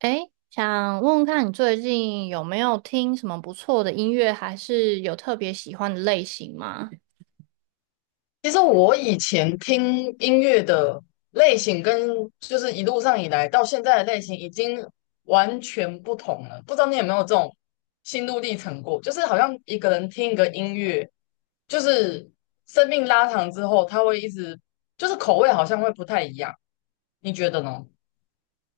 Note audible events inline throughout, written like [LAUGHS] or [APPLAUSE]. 诶，想问问看你最近有没有听什么不错的音乐，还是有特别喜欢的类型吗？其实我以前听音乐的类型跟一路上以来到现在的类型已经完全不同了，不知道你有没有这种心路历程过？就是好像一个人听一个音乐，就是生命拉长之后，他会一直口味好像会不太一样，你觉得呢？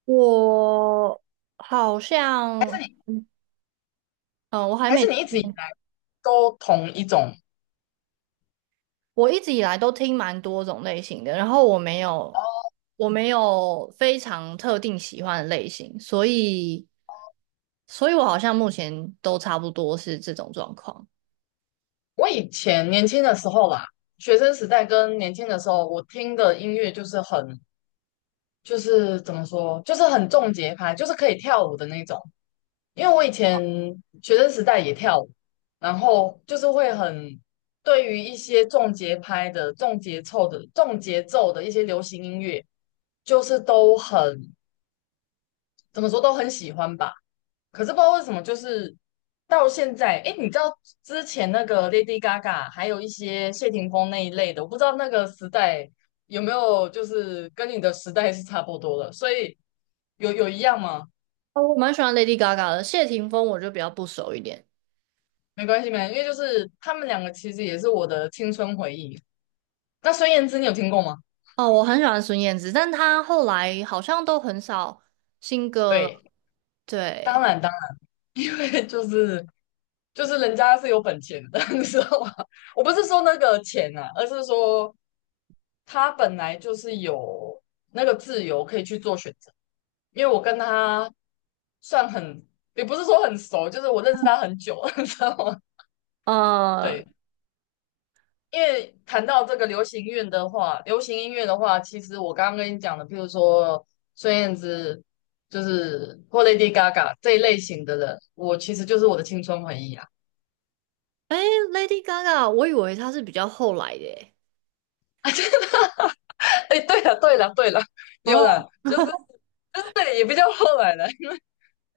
我好像，嗯，我还还是没，你一直以来都同一种？我一直以来都听蛮多种类型的，然后我没有，我没有非常特定喜欢的类型，所以，所以我好像目前都差不多是这种状况。我以前年轻的时候啦，学生时代跟年轻的时候，我听的音乐就是很就是怎么说，就是很重节拍，就是可以跳舞的那种。因为我以前学生时代也跳舞，然后就是会很对于一些重节拍的、重节奏的一些流行音乐，就是都很怎么说都很喜欢吧。可是不知道为什么，就是到现在，哎，你知道之前那个 Lady Gaga，还有一些谢霆锋那一类的，我不知道那个时代有没有就是跟你的时代是差不多的，所以有一样吗？哦我蛮喜欢 Lady Gaga 的，谢霆锋我就比较不熟一点。没关系，没关系，因为就是他们两个其实也是我的青春回忆。那孙燕姿你有听过吗？哦，我很喜欢孙燕姿，但她后来好像都很少新歌了。对，当对，然当然，[LAUGHS] 对，就是人家是有本钱的，[LAUGHS] 你知道吗？我不是说那个钱啊，而是说他本来就是有那个自由可以去做选择，因为我跟他算很，也不是说很熟，就是我认识他很久，[LAUGHS] 你知道吗？呃 对，因为谈到这个流行乐的话，流行音乐的话，其实我刚刚跟你讲的，譬如说孙燕姿，就是或 Lady Gaga 这一类型的人，我其实就是我的青春回忆啊。Lady Gaga，我以为她是比较后来的耶。[LAUGHS] 哎，对了，对了，对了，有哦，了，就是对，也比较后来了。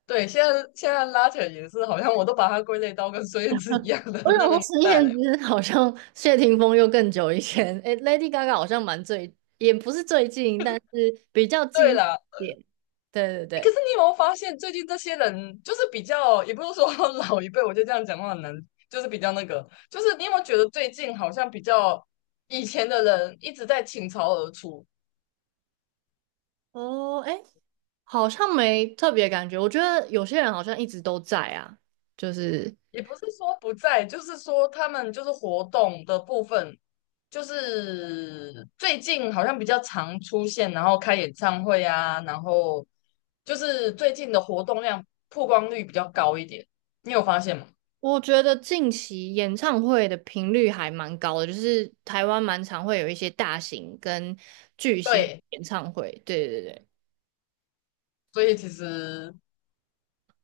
对，现在拉扯也是，好像我都把它归类到跟孙燕姿一样的我想那个说年孙代燕了。姿好像谢霆锋又更久以前，诶，Lady Gaga 好像蛮最，也不是最近，但是比较近对一啦，点。对对诶可是对。你有没有发现，最近这些人就是比较，也不是说 [LAUGHS] 老一辈，我就这样讲话很难，就是比较那个，就是你有没有觉得最近好像比较以前的人一直在倾巢而出，哦，哎，好像没特别感觉。我觉得有些人好像一直都在啊，就是。也不是说不在，就是说他们就是活动的部分，就是最近好像比较常出现，然后开演唱会啊，然后就是最近的活动量曝光率比较高一点，你有发现吗？我觉得近期演唱会的频率还蛮高的，就是台湾蛮常会有一些大型跟巨星对，演唱会。对对对，所以其实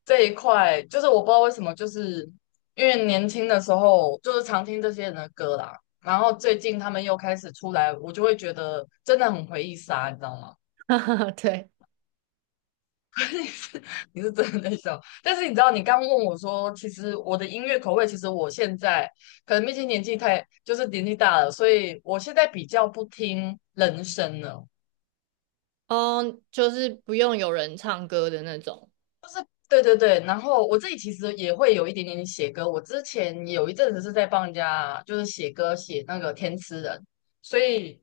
这一块就是我不知道为什么，就是因为年轻的时候就是常听这些人的歌啦，然后最近他们又开始出来，我就会觉得真的很回忆杀，你知道吗？[LAUGHS] 对，你是真的在笑，但是你知道，你刚问我说，其实我的音乐口味，其实我现在可能毕竟年纪太，就是年纪大了，所以我现在比较不听人声了。哦，就是不用有人唱歌的那种。对对对，然后我自己其实也会有一点点写歌，我之前有一阵子是在帮人家就是写歌，写那个填词人，所以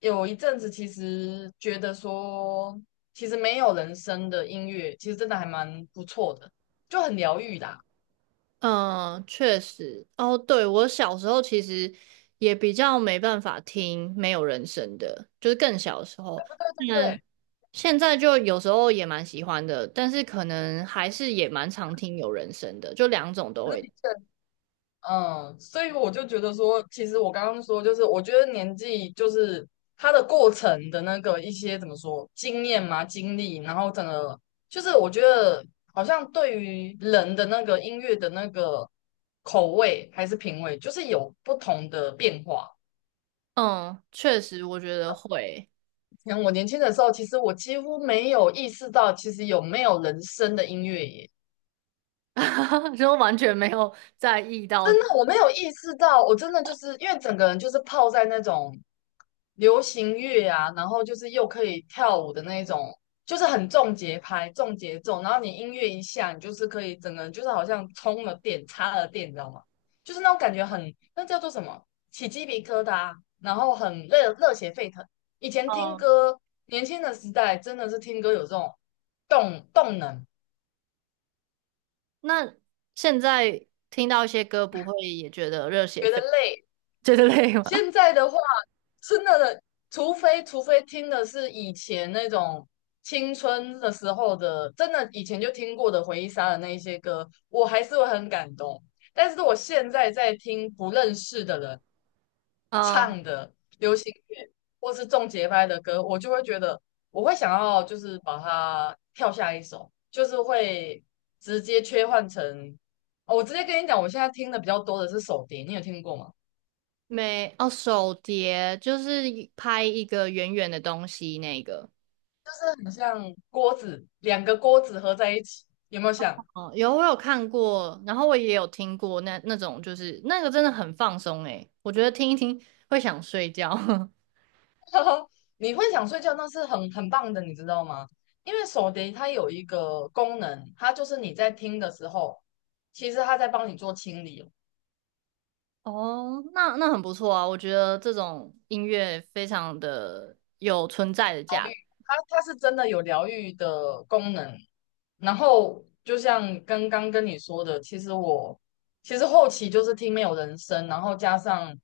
有一阵子其实觉得说，其实没有人声的音乐，其实真的还蛮不错的，就很疗愈的啊，嗯，确实。哦，对，我小时候其实也比较没办法听没有人声的，就是更小的时候。对不嗯，对？现在就有时候也蛮喜欢的，但是可能还是也蛮常听有人声的，就两种都会。嗯，所以我就觉得说，其实我刚刚说，就是我觉得年纪就是它的过程的那个一些怎么说经验嘛、经历，然后整个就是我觉得好像对于人的那个音乐的那个口味还是品味，就是有不同的变化。嗯，确实，我觉得会，像我年轻的时候，其实我几乎没有意识到，其实有没有人声的音乐耶。[LAUGHS] 就完全没有在意到。真的，我没有意识到，我真的就是因为整个人就是泡在那种流行乐啊，然后就是又可以跳舞的那种，就是很重节拍、重节奏，然后你音乐一下，你就是可以整个人就是好像充了电、插了电，你知道吗？就是那种感觉很，那叫做什么？起鸡皮疙瘩，然后很热血沸腾。以前听嗯，歌，年轻的时代真的是听歌有这种动能，那现在听到一些歌，不会也觉得热血觉得沸，累。觉得累吗？[LAUGHS] 现在的话，真的，除非听的是以前那种青春的时候的，真的以前就听过的回忆杀的那一些歌，我还是会很感动。但是我现在在听不认识的人嗯，唱的流行乐或是重节拍的歌，我就会觉得我会想要就是把它跳下一首，就是会直接切换成，哦，我直接跟你讲，我现在听的比较多的是手碟，你有听过吗？没，哦，手碟就是一拍一个圆圆的东西那个。就是很像锅子，两个锅子合在一起，有没有想？哦，有我有看过，然后我也有听过那种，就是那个真的很放松诶，我觉得听一听会想睡觉。[LAUGHS] [LAUGHS] 你会想睡觉，那是很棒的，你知道吗？因为手碟它有一个功能，它就是你在听的时候，其实它在帮你做清理哦。哦，那那很不错啊，我觉得这种音乐非常的有存在的价值。它是真的有疗愈的功能。然后就像刚刚跟你说的，其实我其实后期就是听没有人声，然后加上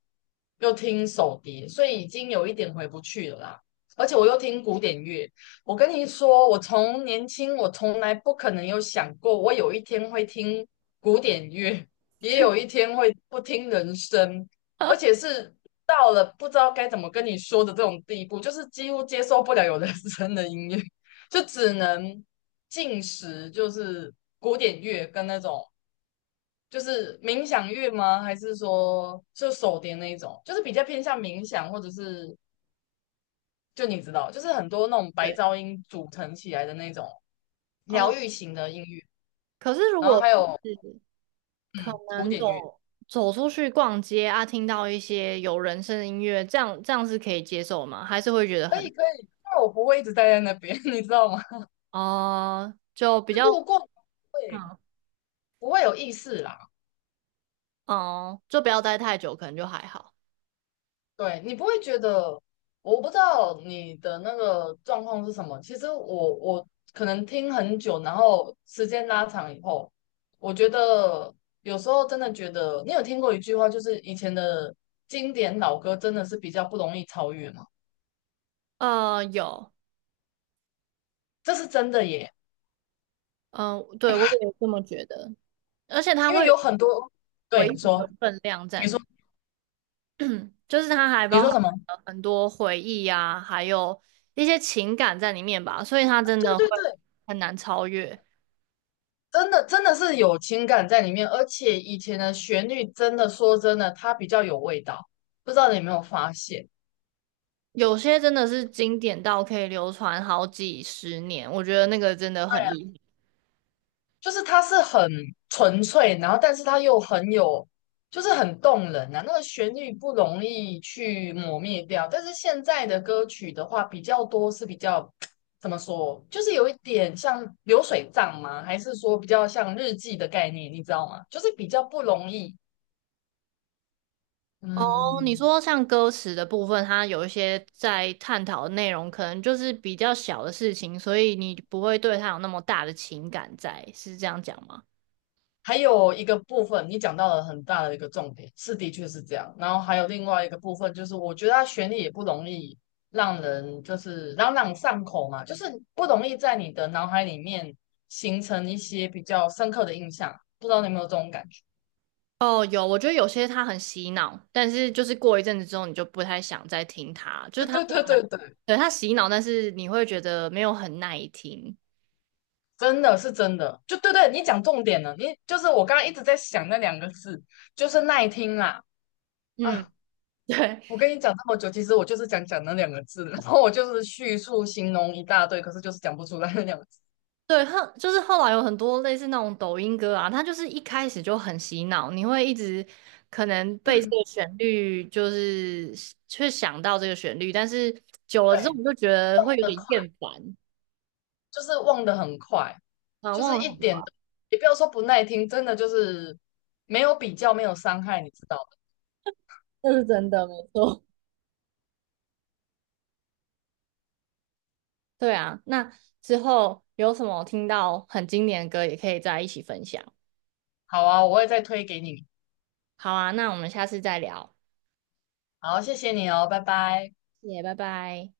又听手碟，所以已经有一点回不去了啦。而且我又听古典乐，我跟你说，我从年轻我从来不可能有想过，我有一天会听古典乐，也有一天会不听人声。而且是到了不知道该怎么跟你说的这种地步，就是几乎接受不了有人声的音乐，[LAUGHS] 就只能进食，就是古典乐跟那种就是冥想乐吗？还是说就手碟那一种，就是比较偏向冥想，或者是就你知道，就是很多那种白对，噪音组成起来的那种疗哦，愈型的音乐，可是如然后果还是有可古能典乐，走出去逛街啊，听到一些有人声的音乐，这样是可以接受吗？还是会觉得可很以可以，但我不会一直待在那边，[LAUGHS] 你知道吗？哦，就比就较路过会嗯不会有意识啦。哦，就不要待太久，可能就还好。对，你不会觉得，我不知道你的那个状况是什么。其实我可能听很久，然后时间拉长以后，我觉得有时候真的觉得，你有听过一句话，就是以前的经典老歌真的是比较不容易超越吗？有，这是真的耶，嗯、对，我也这么觉得，而且它因为会有有很多，回对，忆你的说，分量在里面，就是它还你包含说什么？了很多回忆呀，还有一些情感在里面吧，所以它真对的会对对，很难超越。真的真的是有情感在里面，而且以前的旋律真的说真的，它比较有味道，不知道你有没有发现？有些真的是经典到可以流传好几十年，我觉得那个真的很厉害。就是它是很纯粹，然后但是它又很有，就是很动人啊。那个旋律不容易去磨灭掉，但是现在的歌曲的话，比较多是比较 [TSK] 怎么说，就是有一点像流水账吗？还是说比较像日记的概念，你知道吗？就是比较不容易，哦，你嗯，说像歌词的部分，它有一些在探讨的内容，可能就是比较小的事情，所以你不会对它有那么大的情感在，是这样讲吗？还有一个部分，你讲到了很大的一个重点，是的确是这样。然后还有另外一个部分，就是我觉得它旋律也不容易让人就是朗朗上口嘛，就是不容易在你的脑海里面形成一些比较深刻的印象。不知道你有没有这种感觉？哦，有，我觉得有些他很洗脑，但是就是过一阵子之后，你就不太想再听他，[LAUGHS] 就是对他忽对然，对对，对，他洗脑，但是你会觉得没有很耐听。真的是真的，就对对，你讲重点了。你就是我刚刚一直在想那两个字，就是耐听啦。哎，嗯，对我跟你讲这么久，其实我就是想讲那两个字，然后我就是叙述形容一大堆，可是就是讲不出来那两个字。对，后就是后来有很多类似那种抖音歌啊，它就是一开始就很洗脑，你会一直可能被这个旋律就是去想到这个旋律，但是久了对，之后快，你就觉得会忘有得点快厌烦就是忘得很快，啊，就忘是了，一点都，也不要说不耐听，真的就是没有比较，没有伤害，你知道的。这是真的，没错。对啊，那之后有什么听到很经典的歌，也可以再一起分享。好啊，我会再推给你。好啊，那我们下次再聊，好，谢谢你哦，拜拜。谢谢，拜拜。